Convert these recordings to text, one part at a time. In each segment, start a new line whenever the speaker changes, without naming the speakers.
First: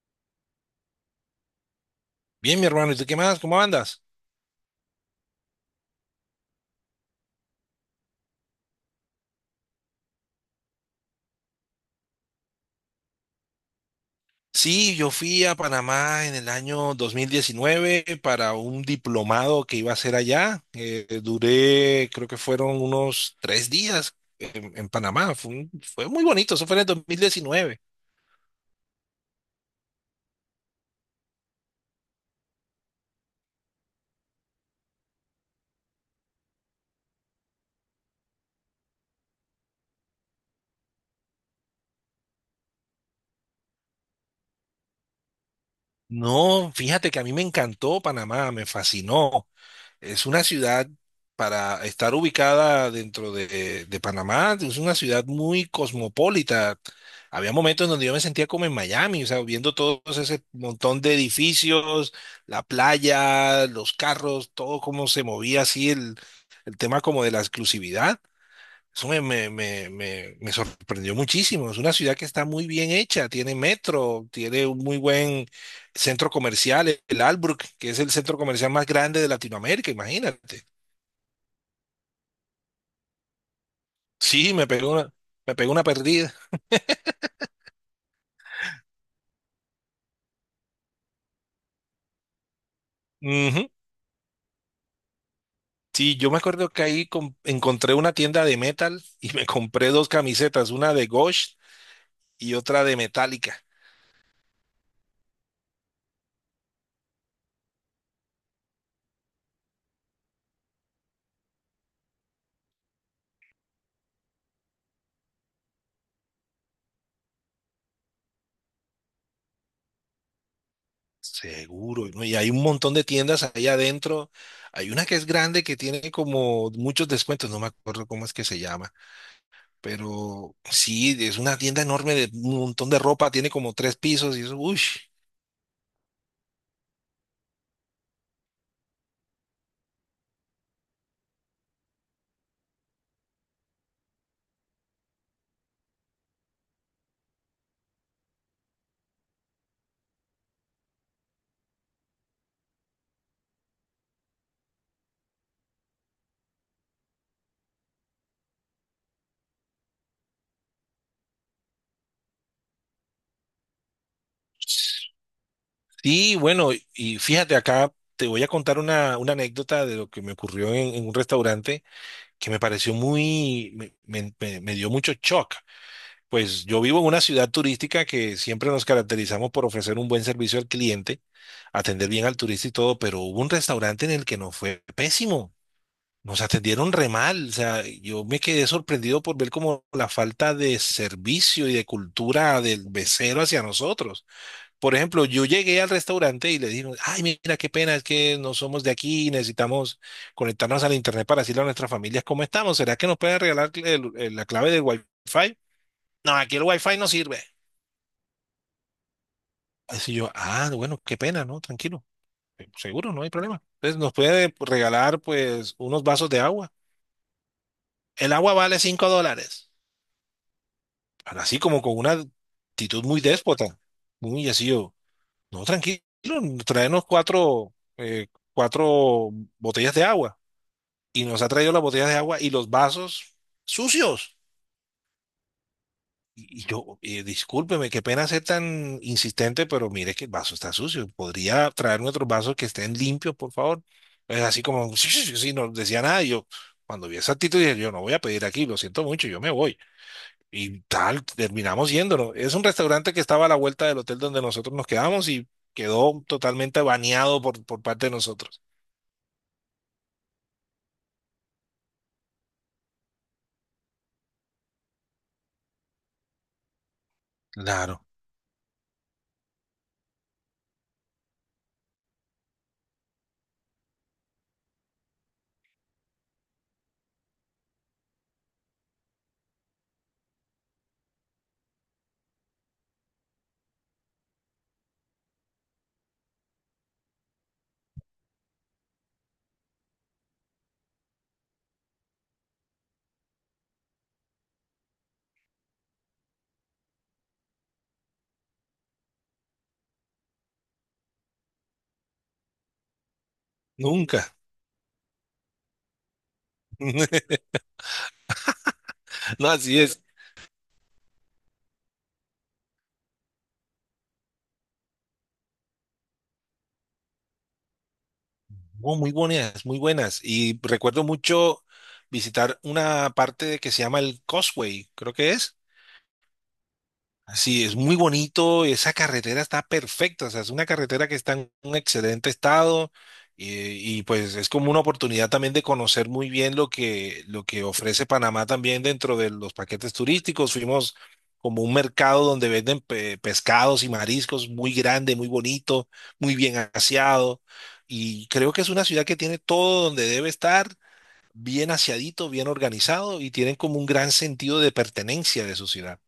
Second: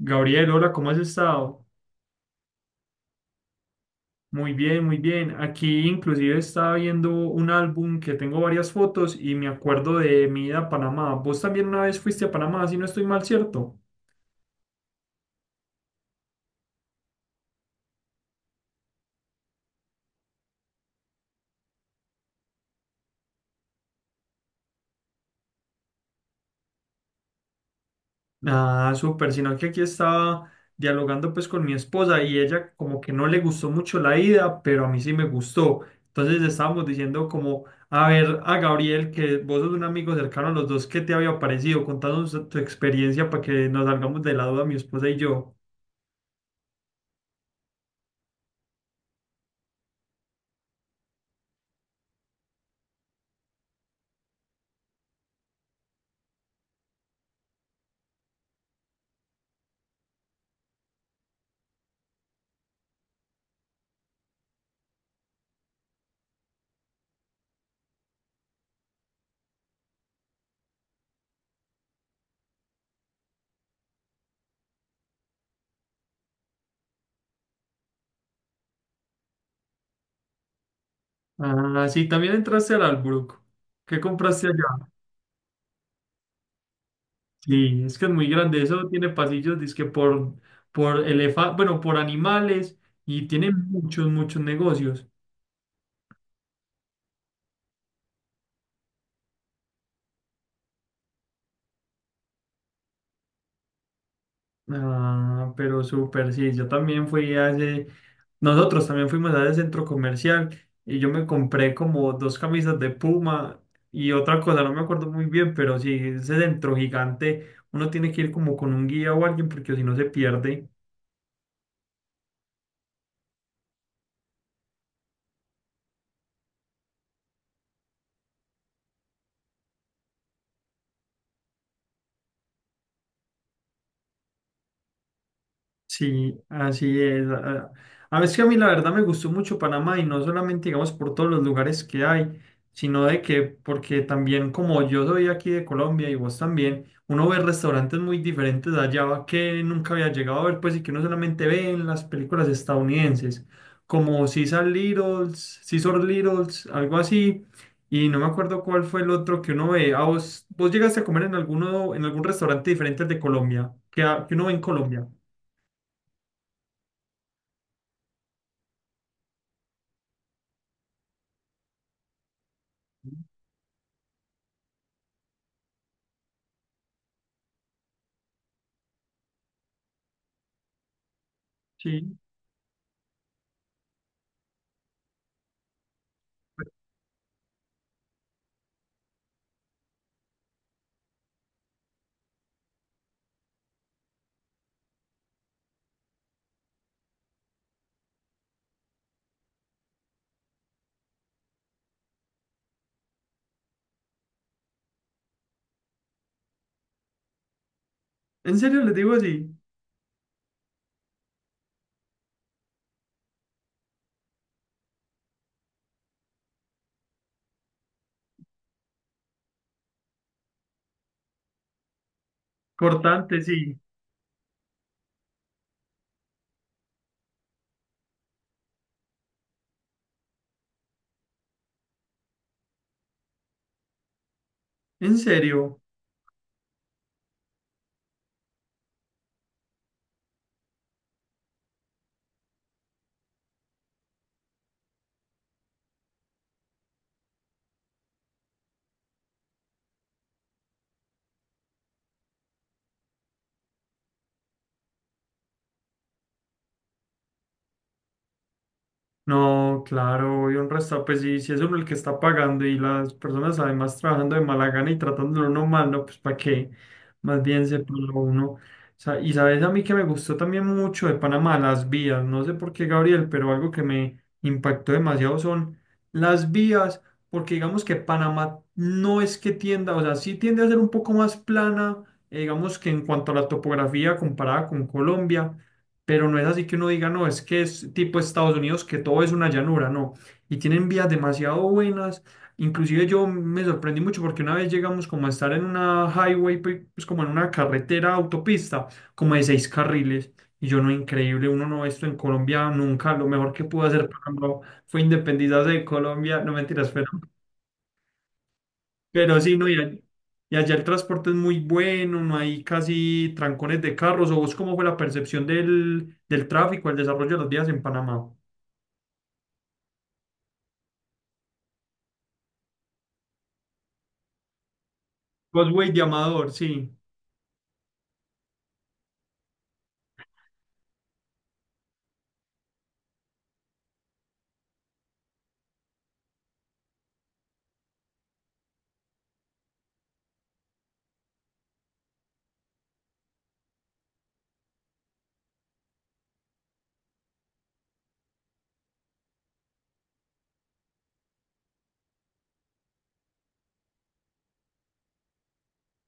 Gabriel, hola, ¿cómo has estado?
Bien, mi hermano, ¿y tú qué más? ¿Cómo andas?
Muy bien, muy bien. Aquí inclusive estaba viendo un álbum que tengo varias fotos y me acuerdo de mi ida a Panamá. Vos también una vez fuiste a Panamá, si no estoy mal, ¿cierto?
Sí, yo fui a Panamá en el año 2019 para un diplomado que iba a hacer allá. Duré, creo que fueron unos 3 días en Panamá. Fue muy bonito, eso fue en el 2019.
Ah, súper, sino que aquí estaba dialogando pues con mi esposa y ella como que no le gustó mucho la ida, pero a mí sí me gustó. Entonces estábamos diciendo como, a ver, a Gabriel, que vos sos un amigo cercano a los dos, ¿qué te había parecido? Contanos tu experiencia para que nos salgamos de la duda mi esposa y yo.
No, fíjate que a mí me encantó Panamá, me fascinó. Es una ciudad para estar ubicada dentro de Panamá, es una ciudad muy cosmopolita. Había momentos en donde yo me sentía como en Miami, o sea, viendo todo ese montón de edificios, la playa, los carros, todo cómo se movía así el tema como de la exclusividad. Eso me sorprendió muchísimo. Es una ciudad que está muy bien hecha, tiene metro, tiene un muy buen centro comercial, el Albrook, que es el centro comercial más grande de Latinoamérica, imagínate.
Ah, sí, también entraste al Albrook. ¿Qué compraste
Sí,
allá?
me pegó una perdida.
Sí, es que es muy grande. Eso tiene pasillos, dizque por, bueno, por animales y tiene
Ujú.
muchos negocios.
Sí, yo me acuerdo que ahí encontré una tienda de metal y me compré dos camisetas, una de Ghost y otra de Metallica.
Ah, pero súper, sí. Yo también fui a ese, nosotros también fuimos a ese centro comercial y yo me compré como dos camisas de Puma y otra cosa, no me acuerdo muy bien, pero sí, ese centro gigante, uno tiene que ir como con un guía o alguien porque si no se pierde.
Seguro, ¿no? Y hay un montón de tiendas ahí adentro. Hay una que es grande que tiene como muchos descuentos, no me acuerdo cómo es que se llama, pero sí, es una tienda enorme de un montón de ropa, tiene como tres pisos y eso, uy.
Sí, así es. A veces que a mí la verdad me gustó mucho Panamá y no solamente, digamos, por todos los lugares que hay, sino de que, porque también como yo soy aquí de Colombia y vos también, uno ve restaurantes muy diferentes de allá que nunca había llegado a ver, pues, y que uno solamente ve en las películas estadounidenses, como Cesar Littles, Cesar Littles, algo así, y no me acuerdo cuál fue el otro que uno ve. ¿A vos llegaste a comer en alguno, en algún restaurante diferente al de Colombia, que, que uno ve en Colombia?
Sí, bueno, y fíjate acá, te voy a contar una anécdota de lo que me ocurrió en un restaurante que me pareció muy, me dio mucho shock. Pues yo vivo en una ciudad turística que siempre nos caracterizamos por ofrecer un buen servicio al cliente, atender
Sí.
bien al turista y todo, pero hubo un restaurante en el que nos fue pésimo. Nos atendieron re mal, o sea, yo me quedé sorprendido por ver como la falta de servicio y de cultura del mesero hacia nosotros. Por ejemplo, yo llegué al restaurante y le dije, ay, mira, qué pena, es que no somos de aquí, y necesitamos conectarnos al internet para decirle a nuestras familias cómo estamos. ¿Será que nos pueden regalar la clave del Wi-Fi? No, aquí el Wi-Fi no sirve.
En serio les digo así.
Así yo, ah, bueno, qué pena, ¿no? Tranquilo. Seguro, no hay problema. Entonces nos puede regalar pues unos vasos de agua. El agua vale $5. Pero así como con una actitud muy
Cortante,
déspota.
sí.
Muy así yo. No, tranquilo, traernos cuatro, cuatro botellas de agua. Y nos ha traído las botellas de agua y los vasos sucios.
En serio.
Y yo, discúlpeme, qué pena ser tan insistente, pero mire que el vaso está sucio. ¿Podría traerme otros vasos que estén limpios, por favor? Es así como, sí, sí, sí, sí, no decía nada. Y yo, cuando vi esa actitud, dije, yo no voy a pedir aquí, lo siento mucho, yo me voy. Y tal, terminamos yéndonos. Es un restaurante que estaba a la vuelta del hotel donde nosotros nos quedamos y quedó totalmente baneado por parte de nosotros.
No, claro, y un restaurante, pues sí, si es uno el que está pagando y las personas además trabajando de mala gana y tratándolo uno mal, no, pues para qué, más bien se
Claro,
pone uno. O sea, y sabes a mí que me gustó también mucho de Panamá, las vías, no sé por qué Gabriel, pero algo que me impactó demasiado son las vías, porque digamos que Panamá no es que tienda, o sea, sí tiende a ser un poco más plana, digamos que en cuanto a la topografía comparada con Colombia, pero no es así que uno diga, no, es que es tipo Estados Unidos, que todo es una llanura, no. Y tienen vías demasiado buenas. Inclusive yo me sorprendí mucho porque una vez llegamos como a estar en una highway, pues como en una carretera autopista, como de seis carriles. Y yo no, increíble, uno no, ve esto en Colombia nunca. Lo mejor que pudo hacer, por
nunca.
ejemplo, fue independizarse de Colombia, no mentiras, pero... Pero
No,
sí, no,
así es.
y allá el transporte es muy bueno, no hay casi trancones de carros. ¿O vos cómo fue la percepción del tráfico, el desarrollo de los vías en Panamá?
Oh, muy buenas, muy buenas. Y recuerdo mucho visitar una parte que se llama el Causeway, creo que es.
Vos, güey, de Amador, sí.
Sí, es muy bonito, esa carretera está perfecta, o sea, es una carretera que está en un excelente estado y, pues es como una oportunidad también de conocer muy bien lo que ofrece Panamá también dentro de los paquetes turísticos. Fuimos como un mercado donde venden pescados y mariscos muy grande, muy bonito, muy bien aseado y creo que es una ciudad que tiene todo donde debe estar, bien aseadito, bien organizado y tienen como un gran sentido de pertenencia de su ciudad.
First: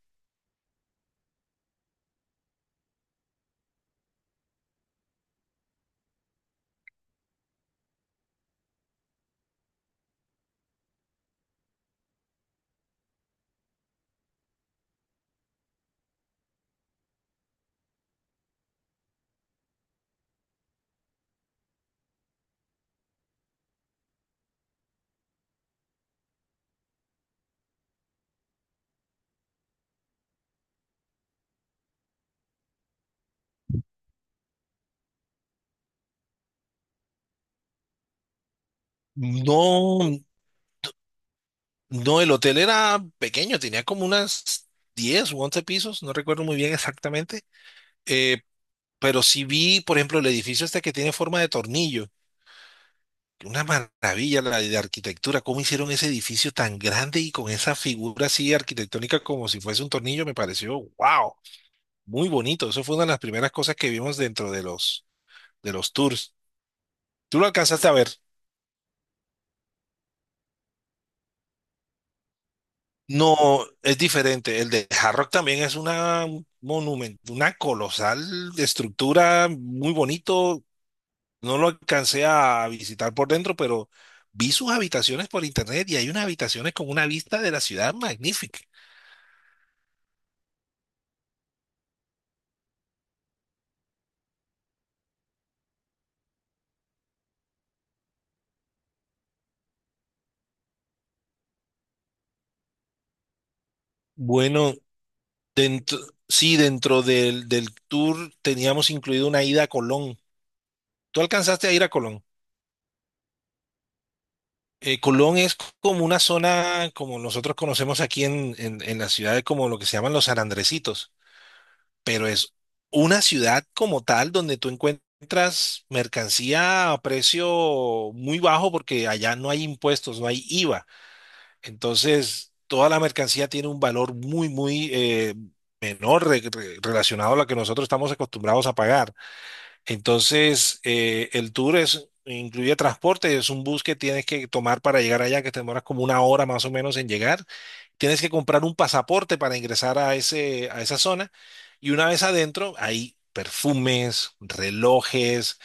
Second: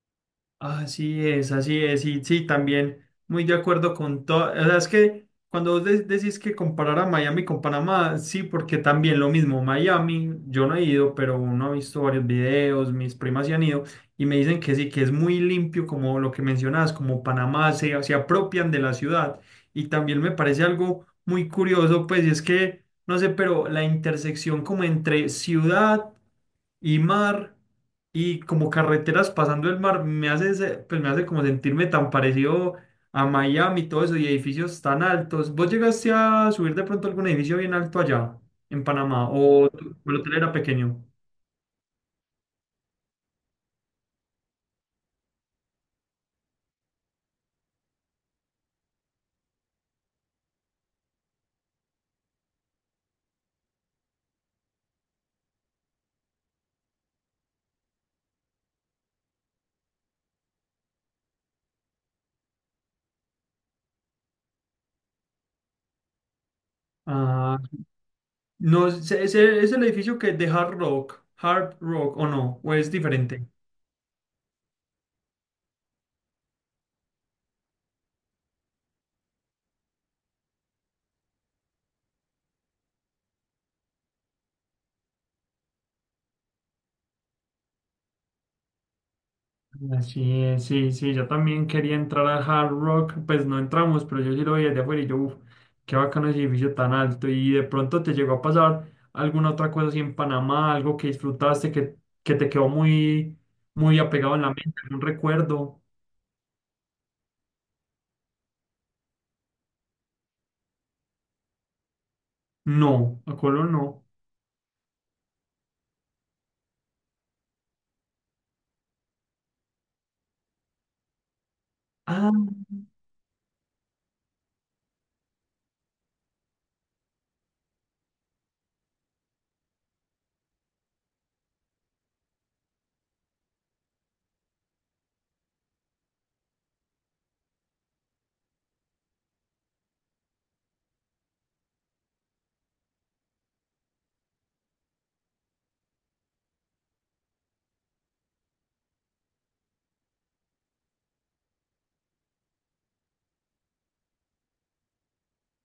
Así es, y sí, también muy de acuerdo con todo. O sea, es que cuando vos decís que comparar a Miami con Panamá, sí, porque también lo mismo, Miami, yo no he ido, pero uno ha visto varios videos, mis primas se han ido y me dicen que sí, que es muy limpio, como lo que mencionabas, como Panamá se apropian de la ciudad. Y también me parece algo muy curioso, pues, y es que, no sé, pero la intersección como entre ciudad y mar y como carreteras pasando el mar, me hace, pues me hace como sentirme tan parecido a Miami y todo eso y edificios tan altos. ¿Vos llegaste a subir de pronto algún edificio bien alto allá en Panamá o o
No,
el hotel era pequeño?
no, el hotel era pequeño, tenía como unas 10 u 11 pisos, no recuerdo muy bien exactamente, eh, pero sí vi, por ejemplo, el edificio este que tiene forma de tornillo, una maravilla la de arquitectura, cómo hicieron ese edificio tan grande y con esa figura así arquitectónica como si fuese un tornillo, me pareció, wow, muy bonito, eso fue una de las primeras cosas que vimos dentro de los tours. ¿Tú lo
Ah,
alcanzaste a ver?
no, ¿es, es el edificio que es de Hard Rock, Hard Rock o no? ¿O es
No,
diferente?
es diferente. El de Hard Rock también es una monumento, una colosal estructura, muy bonito. No lo alcancé a visitar por dentro, pero vi sus habitaciones por internet y hay unas habitaciones con una vista de la ciudad magnífica.
Así es, sí, sí, yo también quería entrar al Hard Rock, pues no entramos, pero yo sí lo vi desde afuera y yo, uff, qué bacano ese edificio tan alto. Y de pronto te llegó a pasar alguna otra cosa así en Panamá, algo que disfrutaste, que te quedó muy, muy apegado en la mente,
Bueno,
un recuerdo.
dentro, sí, dentro del tour teníamos incluido una ida a Colón. ¿Tú alcanzaste a ir a Colón?
No, a Colón no.
Colón es como una zona, como nosotros conocemos aquí en la ciudad, como lo que se llaman los San, pero
Ah,
es una ciudad como tal donde tú encuentras mercancía a precio muy bajo porque allá no hay impuestos, no hay IVA. Entonces, toda la mercancía tiene un valor muy, muy menor relacionado a lo que nosotros estamos acostumbrados a pagar. Entonces, el tour es, incluye transporte, es un bus que tienes que tomar para llegar allá, que te demoras como una hora más o menos en llegar. Tienes que comprar un pasaporte para ingresar a a esa zona. Y una vez adentro, hay perfumes, relojes,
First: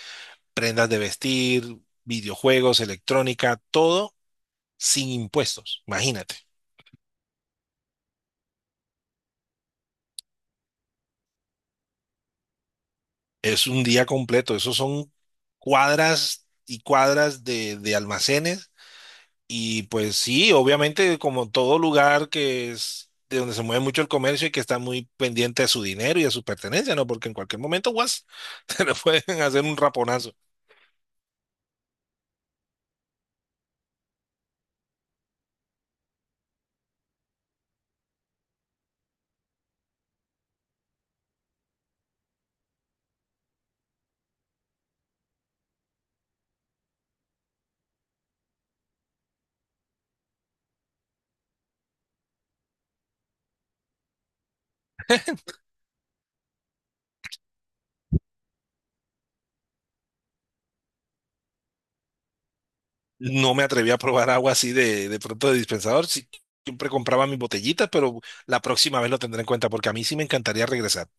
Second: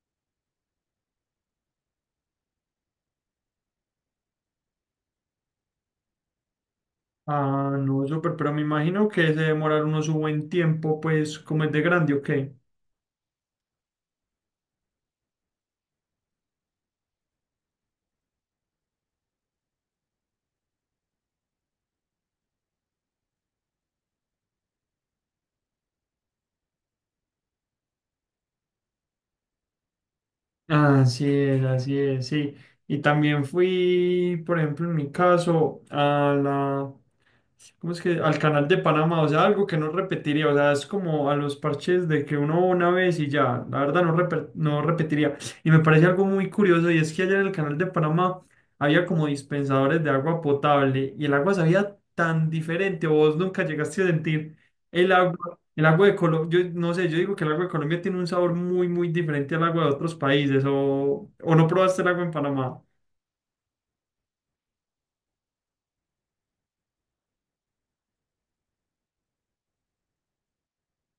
prendas de vestir, videojuegos, electrónica, todo sin impuestos. Imagínate,
ah, no, súper, pero me imagino que se demoraron unos un buen tiempo, pues, como es de grande, ¿o qué?
es un día completo. Esos son cuadras y cuadras de almacenes. Y pues sí, obviamente como todo lugar que es de donde se mueve mucho el comercio y que está muy pendiente de su dinero y de su pertenencia, ¿no? Porque en cualquier momento, guas, te le pueden hacer un raponazo.
Así es, sí. Y también fui, por ejemplo, en mi caso, a la, ¿cómo es que? Al canal de Panamá, o sea, algo que no repetiría, o sea, es como a los parches de que uno va una vez y ya, la verdad no, no repetiría. Y me parece algo muy curioso y es que allá en el canal de Panamá había como dispensadores de agua potable y el agua sabía tan diferente, o vos nunca llegaste a sentir el agua. El agua de Colombia, yo no sé, yo digo que el agua de Colombia tiene un sabor muy, muy diferente al agua de otros países, o no probaste el agua en Panamá.
No me atreví a probar agua así de pronto de dispensador. Sí, siempre compraba mis botellitas, pero la próxima vez lo tendré en cuenta porque a mí sí me encantaría regresar.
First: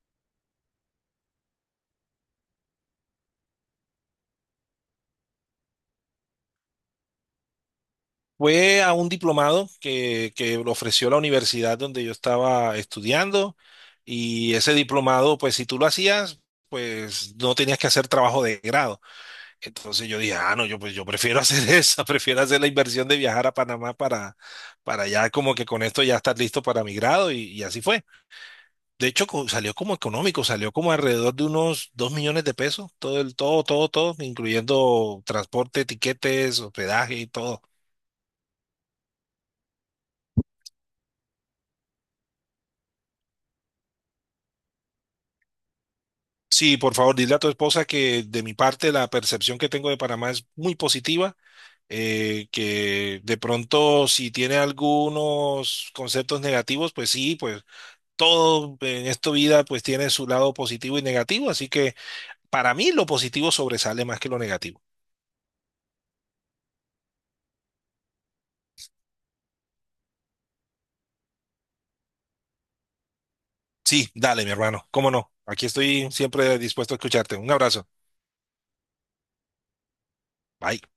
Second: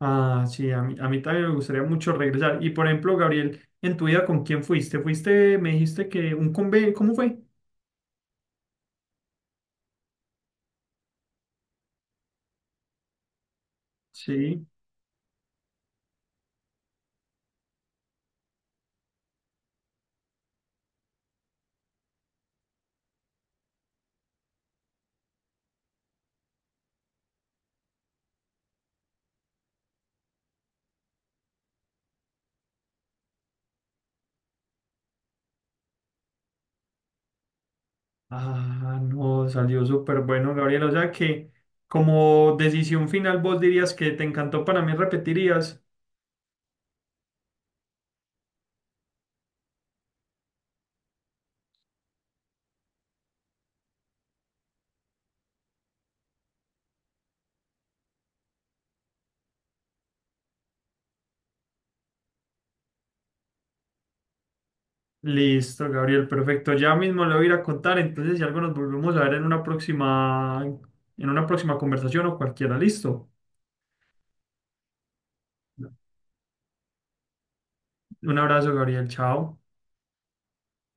Ah, sí, a mí también me gustaría mucho regresar. Y por ejemplo, Gabriel, en tu vida, ¿con quién fuiste? Fuiste, me dijiste que un conve, ¿cómo fue?
Fue a un diplomado que lo ofreció la universidad donde yo estaba estudiando y
Sí.
ese diplomado, pues si tú lo hacías, pues no tenías que hacer trabajo de grado. Entonces yo dije, ah, no, yo pues yo prefiero hacer esa, prefiero hacer la inversión de viajar a Panamá para, ya como que con esto ya estar listo para mi grado y así fue. De hecho, salió como económico, salió como alrededor de unos 2 millones de pesos, todo el, todo, todo, todo, incluyendo transporte, tiquetes, hospedaje y todo.
Ah, no, salió súper bueno, Gabriel. O sea que como decisión final, vos dirías que te encantó Panamá y repetirías.
Sí, por favor, dile a tu esposa que de mi parte la percepción que tengo de Panamá es muy positiva, que de pronto si tiene algunos conceptos negativos, pues sí, pues todo en esta vida pues tiene su lado positivo y negativo, así que para mí lo positivo sobresale más que lo negativo.
Listo, Gabriel, perfecto. Ya mismo le voy a ir a contar, entonces si algo nos volvemos a ver en una próxima conversación o cualquiera. Listo.
Sí, dale, mi hermano, cómo no. Aquí estoy siempre dispuesto a escucharte. Un abrazo.
Un abrazo, Gabriel. Chao.
Bye.